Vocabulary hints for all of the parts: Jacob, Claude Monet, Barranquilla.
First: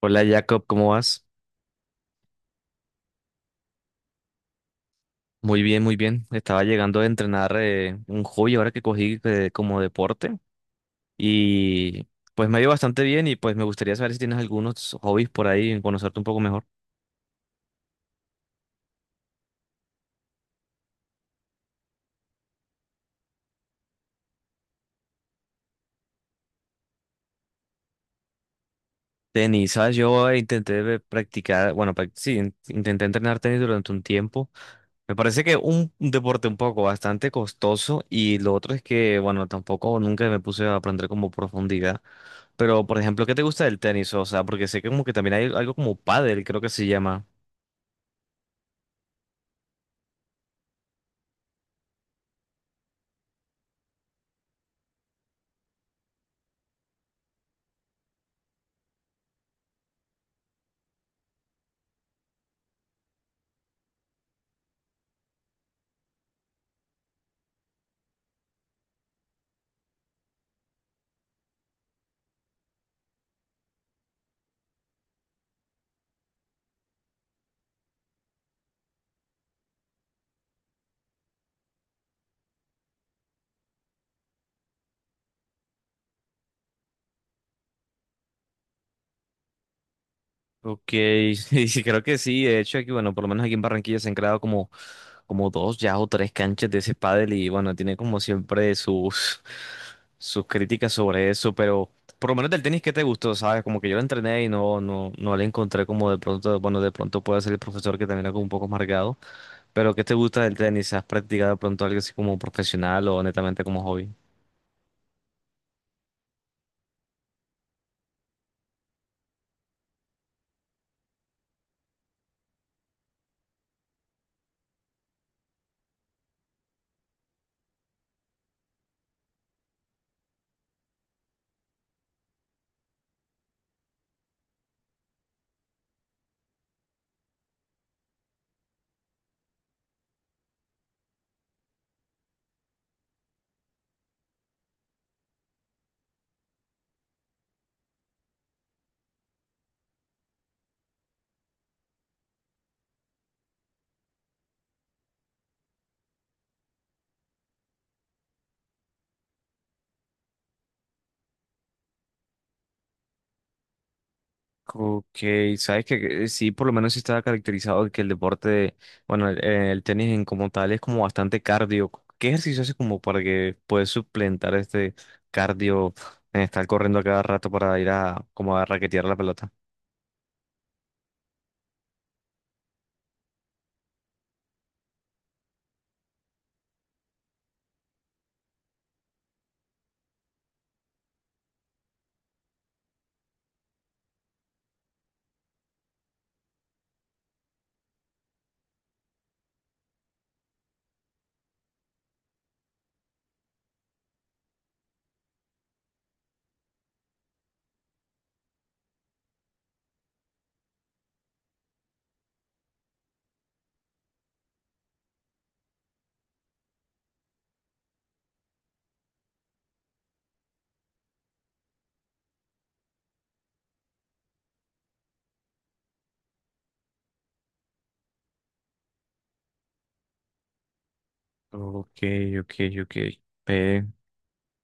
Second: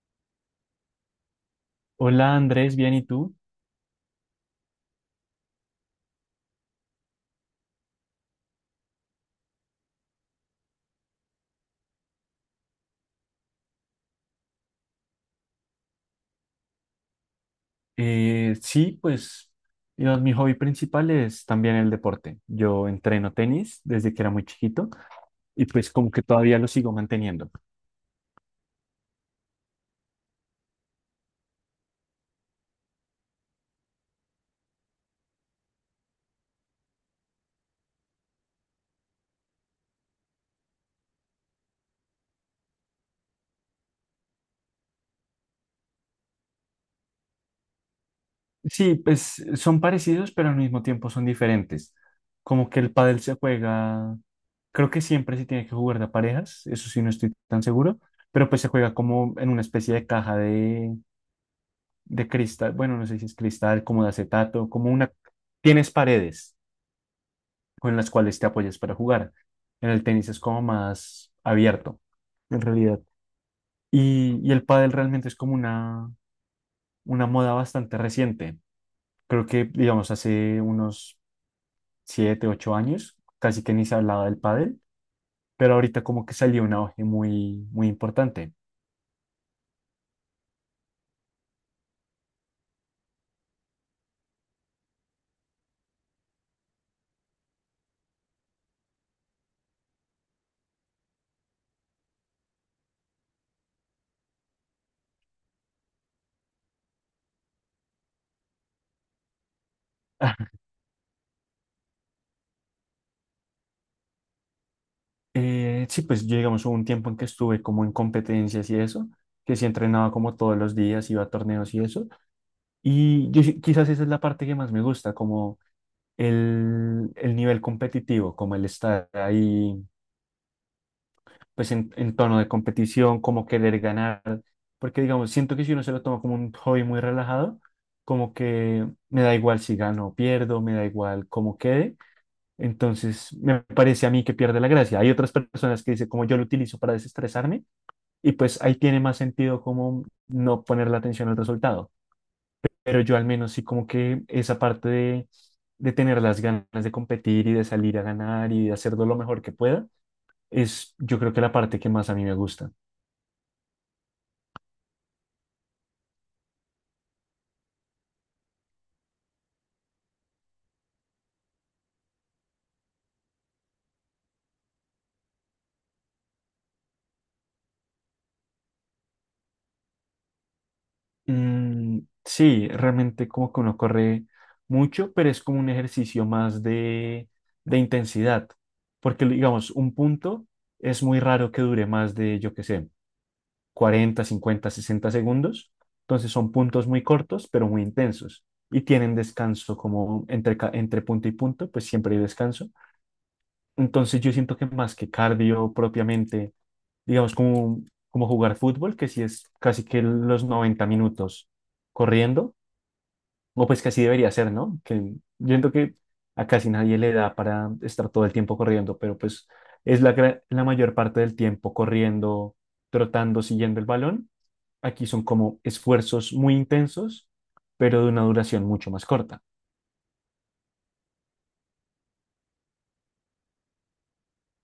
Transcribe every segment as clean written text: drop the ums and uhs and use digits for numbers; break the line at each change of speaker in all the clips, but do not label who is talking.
Hola Jacob, ¿cómo vas?
Hola Andrés, bien, ¿y tú?
Muy bien, muy bien. Estaba llegando a entrenar un hobby ahora que cogí como deporte y pues me ha ido bastante bien y pues me gustaría saber si tienes algunos hobbies por ahí y conocerte un poco mejor.
Sí, pues digamos, mi hobby principal es también el deporte. Yo entreno tenis desde que era muy chiquito y pues como que todavía lo sigo manteniendo.
Tenis, ¿sabes? Yo intenté practicar, bueno, sí, intenté entrenar tenis durante un tiempo. Me parece que un deporte un poco bastante costoso, y lo otro es que, bueno, tampoco nunca me puse a aprender como profundidad. Pero, por ejemplo, ¿qué te gusta del tenis? O sea, porque sé que como que también hay algo como pádel, creo que se llama.
Sí, pues son parecidos, pero al mismo tiempo son diferentes. Como que el pádel se juega, creo que siempre se tiene que jugar de a parejas, eso sí no estoy tan seguro, pero pues se juega como en una especie de caja de cristal, bueno, no sé si es cristal, como de acetato, como una... tienes paredes con las cuales te apoyas para jugar. En el tenis es como más abierto, en realidad. Y el pádel realmente es como una moda bastante reciente. Creo que, digamos, hace unos 7 u 8 años casi que ni se hablaba del pádel, pero ahorita como que salió un auge muy, muy importante.
Ok, sí, creo que sí. De hecho, aquí, bueno, por lo menos aquí en Barranquilla se han creado como dos ya o tres canchas de ese pádel y bueno, tiene como siempre sus críticas sobre eso, pero por lo menos del tenis, ¿qué te gustó? ¿Sabes? Como que yo lo entrené y no, no, no le encontré como de pronto, bueno, de pronto puede ser el profesor que también era como un poco amargado, pero ¿qué te gusta del tenis? ¿Has practicado de pronto algo así como profesional o netamente como hobby?
Sí, pues yo, digamos, hubo un tiempo en que estuve como en competencias y eso, que sí entrenaba como todos los días, iba a torneos y eso. Y yo quizás esa es la parte que más me gusta, como el nivel competitivo, como el estar ahí, pues en tono de competición, como querer ganar, porque digamos, siento que si uno se lo toma como un hobby muy relajado, como que me da igual si gano o pierdo, me da igual cómo quede, entonces me parece a mí que pierde la gracia. Hay otras personas que dicen como yo lo utilizo para desestresarme y pues ahí tiene más sentido como no poner la atención al resultado, pero yo al menos sí como que esa parte de tener las ganas de competir y de salir a ganar y de hacerlo lo mejor que pueda, es yo creo que la parte que más a mí me gusta.
Ok, sabes que sí, por lo menos sí estaba caracterizado de que el deporte, bueno, el tenis en como tal es como bastante cardio. ¿Qué ejercicio haces como para que puedas suplentar este cardio en estar corriendo a cada rato para ir a como a raquetear la pelota?
Sí, realmente como que uno corre mucho, pero es como un ejercicio más de intensidad, porque digamos, un punto es muy raro que dure más de, yo qué sé, 40, 50, 60 segundos. Entonces son puntos muy cortos, pero muy intensos. Y tienen descanso como entre, entre punto y punto, pues siempre hay descanso. Entonces yo siento que más que cardio propiamente, digamos como, como jugar fútbol, que sí es casi que los 90 minutos corriendo, o pues que así debería ser, ¿no? Que yo siento que a casi nadie le da para estar todo el tiempo corriendo, pero pues es la, la mayor parte del tiempo corriendo, trotando, siguiendo el balón. Aquí son como esfuerzos muy intensos, pero de una duración mucho más corta.
Ok, ok, ok. Ve,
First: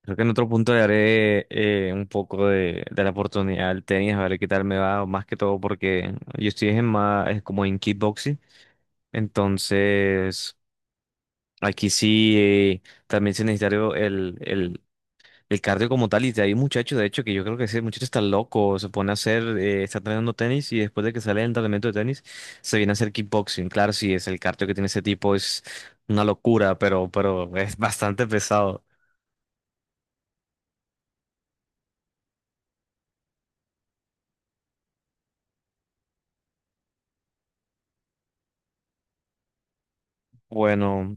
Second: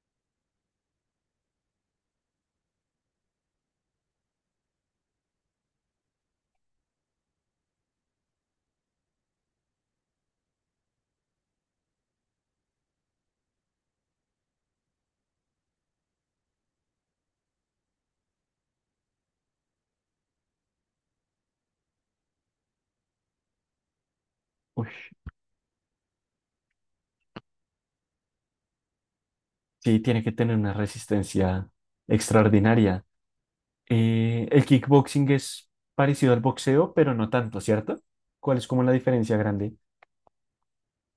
creo que en otro punto le haré un poco de la oportunidad al tenis, a ver qué tal me va, más que todo porque yo estoy en más, es como en kickboxing. Entonces, aquí sí, también se necesita el cardio como tal. Y hay muchachos, de hecho, que yo creo que ese muchacho está loco, se pone a hacer, está entrenando tenis y después de que sale del entrenamiento de tenis, se viene a hacer kickboxing. Claro, sí, es el cardio que tiene
Uy,
ese tipo, es una locura, pero es bastante pesado.
sí, tiene que tener una resistencia extraordinaria. El kickboxing es parecido al boxeo, pero no tanto, ¿cierto? ¿Cuál es como la diferencia grande?
Bueno,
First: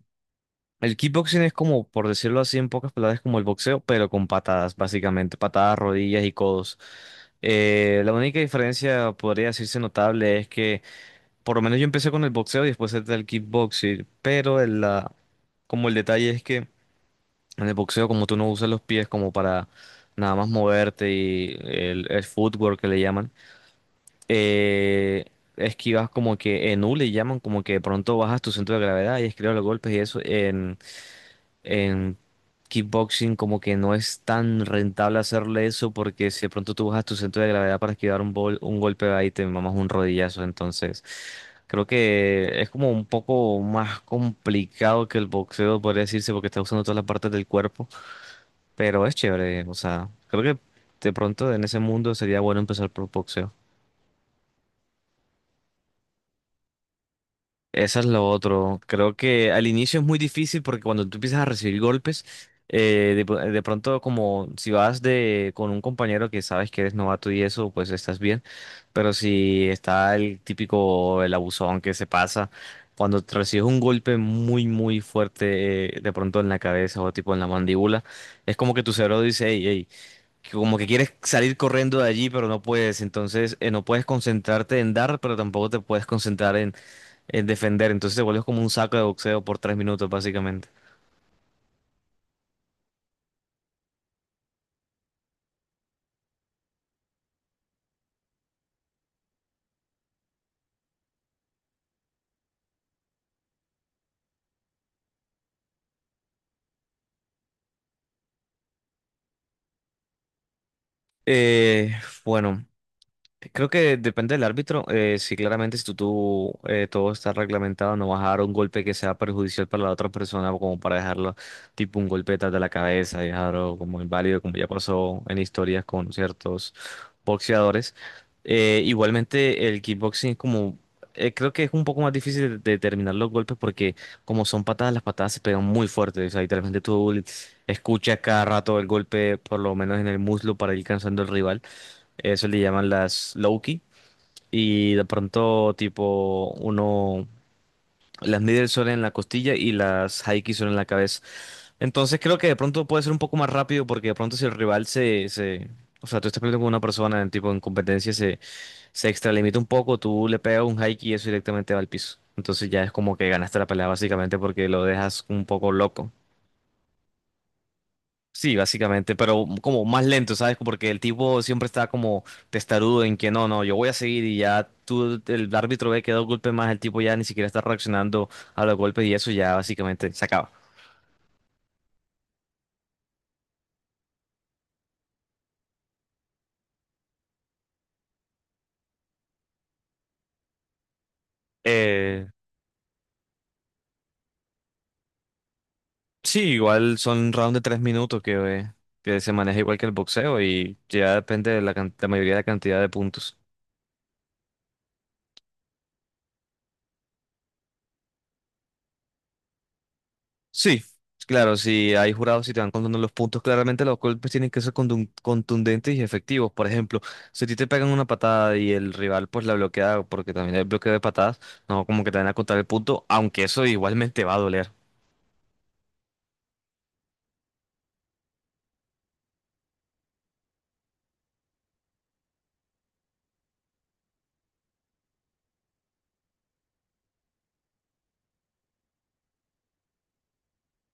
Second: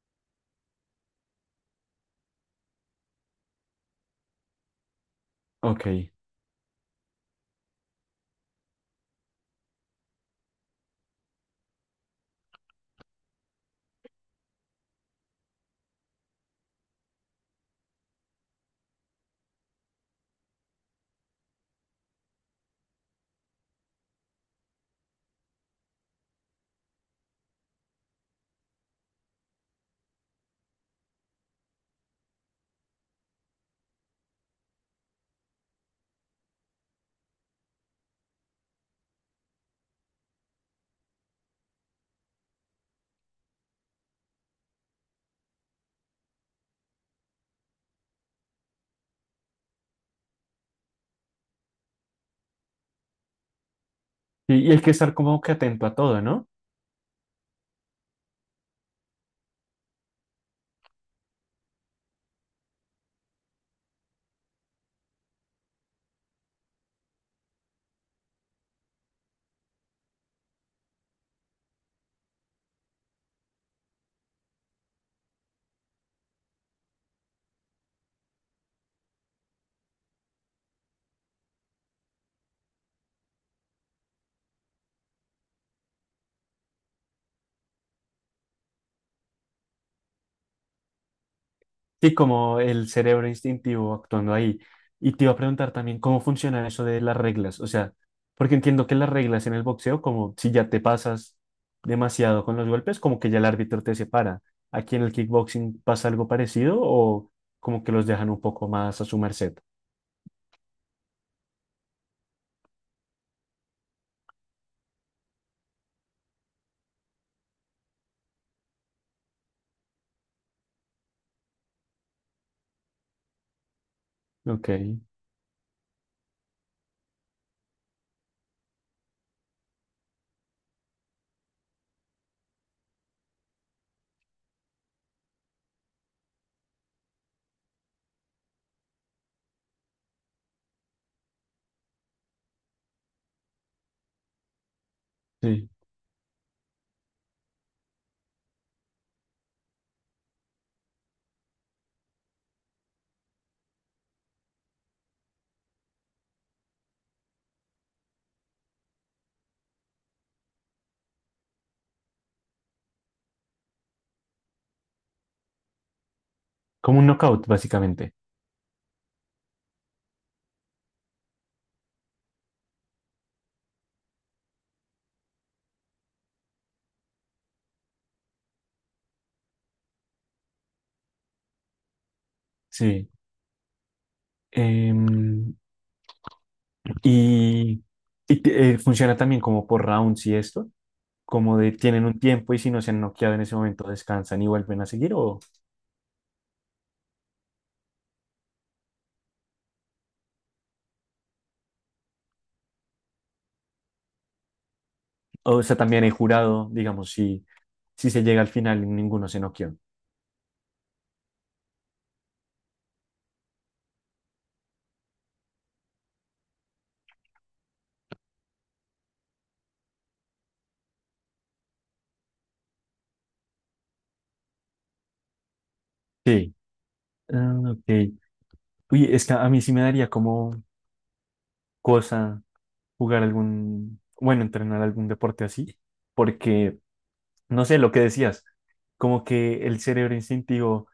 el kickboxing es como, por decirlo así, en pocas palabras, como el boxeo, pero con patadas, básicamente, patadas,
Ok. Y,
rodillas y codos. La única diferencia, podría decirse notable, es que por lo menos yo empecé con el boxeo y después entré al kickboxing, pero el, la, como el detalle es que en el boxeo como tú no usas los pies como para nada más moverte y el footwork que le llaman, eh, esquivas como que en U le llaman como que de pronto bajas tu centro de gravedad y esquivas los golpes y eso. En kickboxing como que no es tan rentable hacerle eso porque si de pronto tú bajas tu centro de gravedad para esquivar un, un golpe ahí te mamas un rodillazo. Entonces creo que es como un poco más complicado que el boxeo, podría decirse, porque está usando todas las partes del cuerpo. Pero es chévere, o sea, creo que de pronto en ese mundo sería bueno empezar por boxeo.
y hay que estar como que atento a todo, ¿no?
Eso es lo otro. Creo que al inicio es muy difícil porque cuando tú empiezas a recibir golpes, de pronto como si vas de con un compañero que sabes que eres novato y eso, pues estás bien. Pero si está el típico, el abusón que se pasa, cuando te recibes un golpe muy, muy fuerte, de pronto en la cabeza o tipo en la mandíbula, es como que tu cerebro dice, hey, hey, que como que quieres salir corriendo de allí, pero no puedes. Entonces, no puedes concentrarte en dar, pero tampoco te puedes concentrar en defender. Entonces te vuelves como un saco de boxeo por 3 minutos, básicamente.
Sí, como el cerebro instintivo actuando ahí. Y te iba a preguntar también cómo funciona eso de las reglas. O sea, porque entiendo que las reglas en el boxeo, como si ya te pasas demasiado con los golpes, como que ya el árbitro te separa. ¿Aquí en el kickboxing pasa algo parecido o como que los dejan un poco más a su merced?
Eh, bueno, creo que depende del árbitro. Si claramente si tú, todo está reglamentado, no vas a dar un golpe que sea perjudicial para la otra persona, o como para dejarlo tipo un golpe detrás de la cabeza, dejarlo como inválido, como ya
Ok,
pasó en historias con ciertos boxeadores. Igualmente el kickboxing es como, creo que es un poco más difícil de determinar los golpes porque como son patadas, las patadas se pegan muy fuerte. O sea, literalmente tú escuchas cada rato el golpe, por lo menos en el muslo, para ir cansando al rival. Eso le llaman las Loki. Y de
sí.
pronto, tipo, uno. Las middle son en la costilla y las High kick son en la cabeza. Entonces creo que de pronto puede ser un poco más rápido porque de pronto si el rival o sea, tú estás peleando con una persona en tipo en competencia se extralimita un poco, tú le pegas un high kick y eso directamente va al piso. Entonces ya es como que ganaste la pelea básicamente porque lo dejas un poco loco.
Como un knockout, básicamente.
Sí, básicamente, pero como más lento, ¿sabes? Porque el tipo siempre está como testarudo en que no, no, yo voy a seguir y ya tú, el árbitro ve que dos golpes más, el tipo ya ni siquiera está reaccionando a los golpes y eso ya básicamente se acaba.
Sí. Em, y Funciona también como por rounds y esto, como de tienen un
Eh,
tiempo y si no se han noqueado en ese momento descansan y vuelven a seguir, o,
sí, igual son rounds de 3 minutos eh, que se maneja igual que el boxeo y ya depende de la, la mayoría de la cantidad de puntos.
o sea, también he jurado, digamos, si se llega al final y ninguno se noqueó.
Sí, claro, si hay jurados y te van contando los puntos, claramente los golpes tienen que ser contundentes y efectivos. Por ejemplo, si a ti te pegan una patada y el rival pues la bloquea, porque también hay bloqueo de patadas, no como que te van a contar el punto, aunque eso igualmente va a doler.
Sí. Ah, ok. Uy, es que a mí sí me daría como cosa jugar algún, bueno, entrenar algún deporte así, porque, no sé, lo que decías, como que el cerebro instintivo,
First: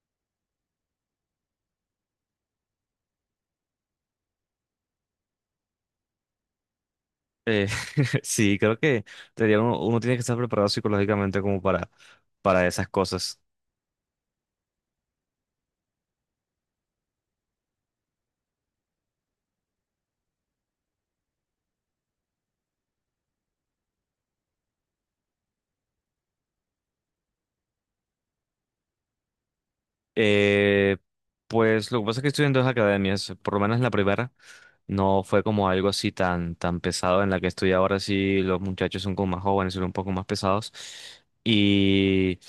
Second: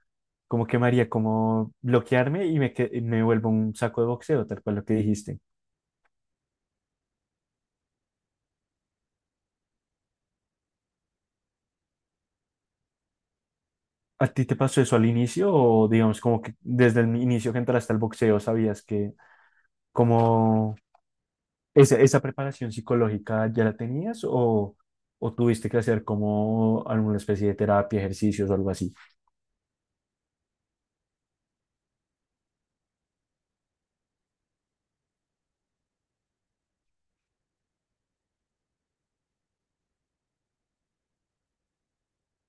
como que me haría como bloquearme y me, y me vuelvo un saco de boxeo, tal cual lo que dijiste.
Eh, sí, creo que debería uno, uno tiene que estar preparado psicológicamente como para esas cosas.
¿A ti te pasó eso al inicio o digamos como que desde el inicio que entraste al boxeo sabías que como esa preparación psicológica ya la tenías o tuviste que hacer como alguna especie de terapia, ejercicios o algo así?
Eh, pues lo que pasa es que estoy en dos academias, por lo menos la primera no fue como algo así tan, tan pesado. En la que estoy ahora sí, los muchachos son como más jóvenes, son un poco más pesados, y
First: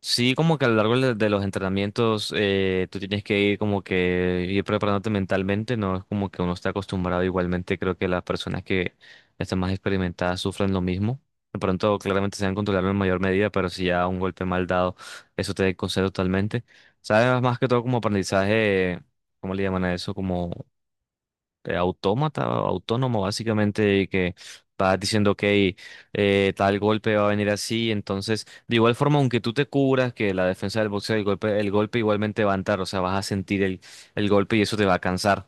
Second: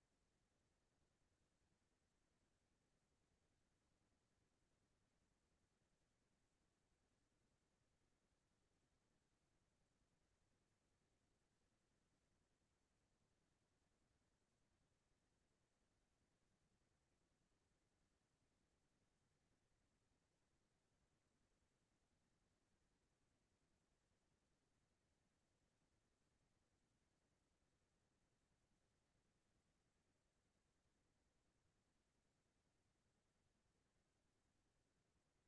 sí como que a lo largo de los entrenamientos tú tienes que ir como que ir preparándote mentalmente, no es como que uno está acostumbrado, igualmente creo que las personas que están más experimentadas sufren lo mismo. De pronto, claramente se van a controlar en mayor medida, pero si ya un golpe mal dado, eso te desconcentra totalmente. ¿Sabes? Más que todo como aprendizaje, ¿cómo le llaman a eso? Como autómata, autónomo, básicamente, y que vas diciendo, ok, tal golpe va a venir así. Entonces, de igual forma, aunque tú te cubras, que la defensa del boxeo, el golpe igualmente va a entrar, o sea, vas a sentir el golpe y eso te va a cansar.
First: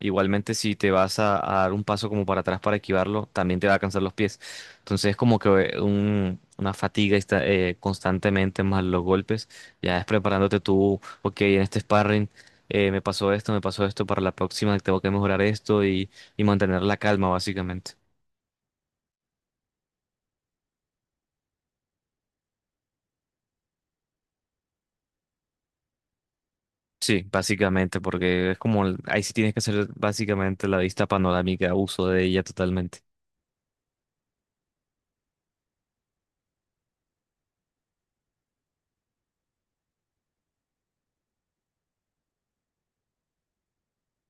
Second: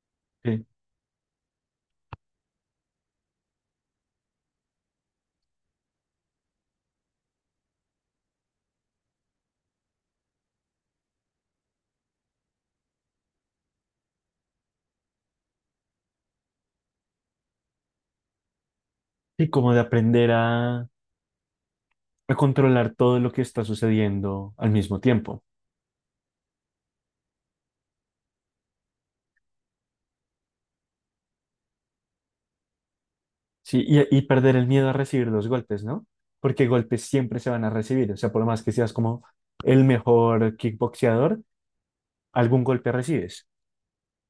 Igualmente,
Sí,
si te vas a dar un paso como para atrás para esquivarlo, también te va a cansar los pies. Entonces, es como que una fatiga constantemente más los golpes. Ya es preparándote tú, ok, en este sparring me pasó esto, para la próxima tengo que mejorar esto y mantener la calma, básicamente.
sí, como de aprender a controlar todo lo que está sucediendo al mismo tiempo.
Sí, básicamente, porque es como, ahí sí tienes que hacer básicamente la vista panorámica, uso de ella totalmente.
Sí, y perder el miedo a recibir los golpes, ¿no? Porque golpes siempre se van a recibir, o sea, por más que seas como el mejor kickboxeador, algún golpe recibes.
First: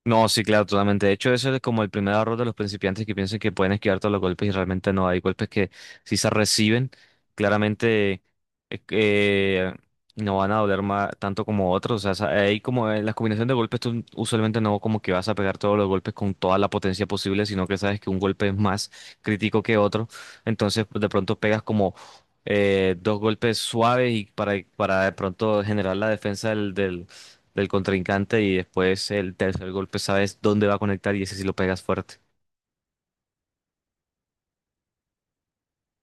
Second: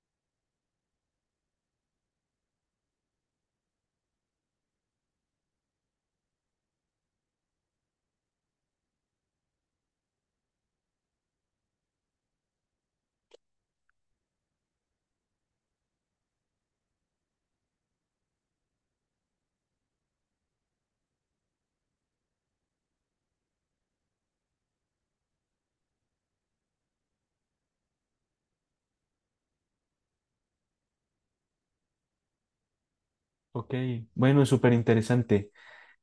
No, sí, claro, totalmente. De hecho, eso es como el primer error de los principiantes que piensan que pueden esquivar todos los golpes y realmente no. Hay golpes que si se reciben, claramente eh, eh, no van a doler tanto como otros. O sea, hay como en las combinaciones de golpes, tú usualmente no como que vas a pegar todos los golpes con toda la potencia posible, sino que sabes que un golpe es más crítico que otro. Entonces, pues, de pronto pegas como dos golpes suaves y para de pronto generar la defensa del contrincante y después el tercer golpe sabes dónde va a conectar y ese sí lo pegas fuerte.
Ok, bueno, súper interesante.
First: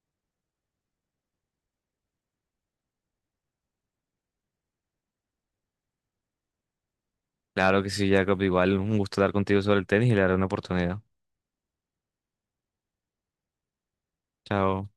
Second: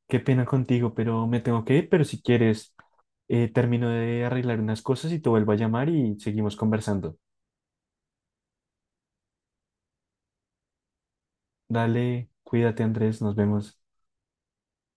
Qué pena contigo, pero me tengo que ir, pero si quieres, termino de arreglar unas cosas y te vuelvo a llamar y seguimos conversando.
Claro que sí, Jacob, igual un gusto hablar contigo sobre el tenis y le daré una oportunidad.
Dale, cuídate, Andrés, nos vemos.
Chao.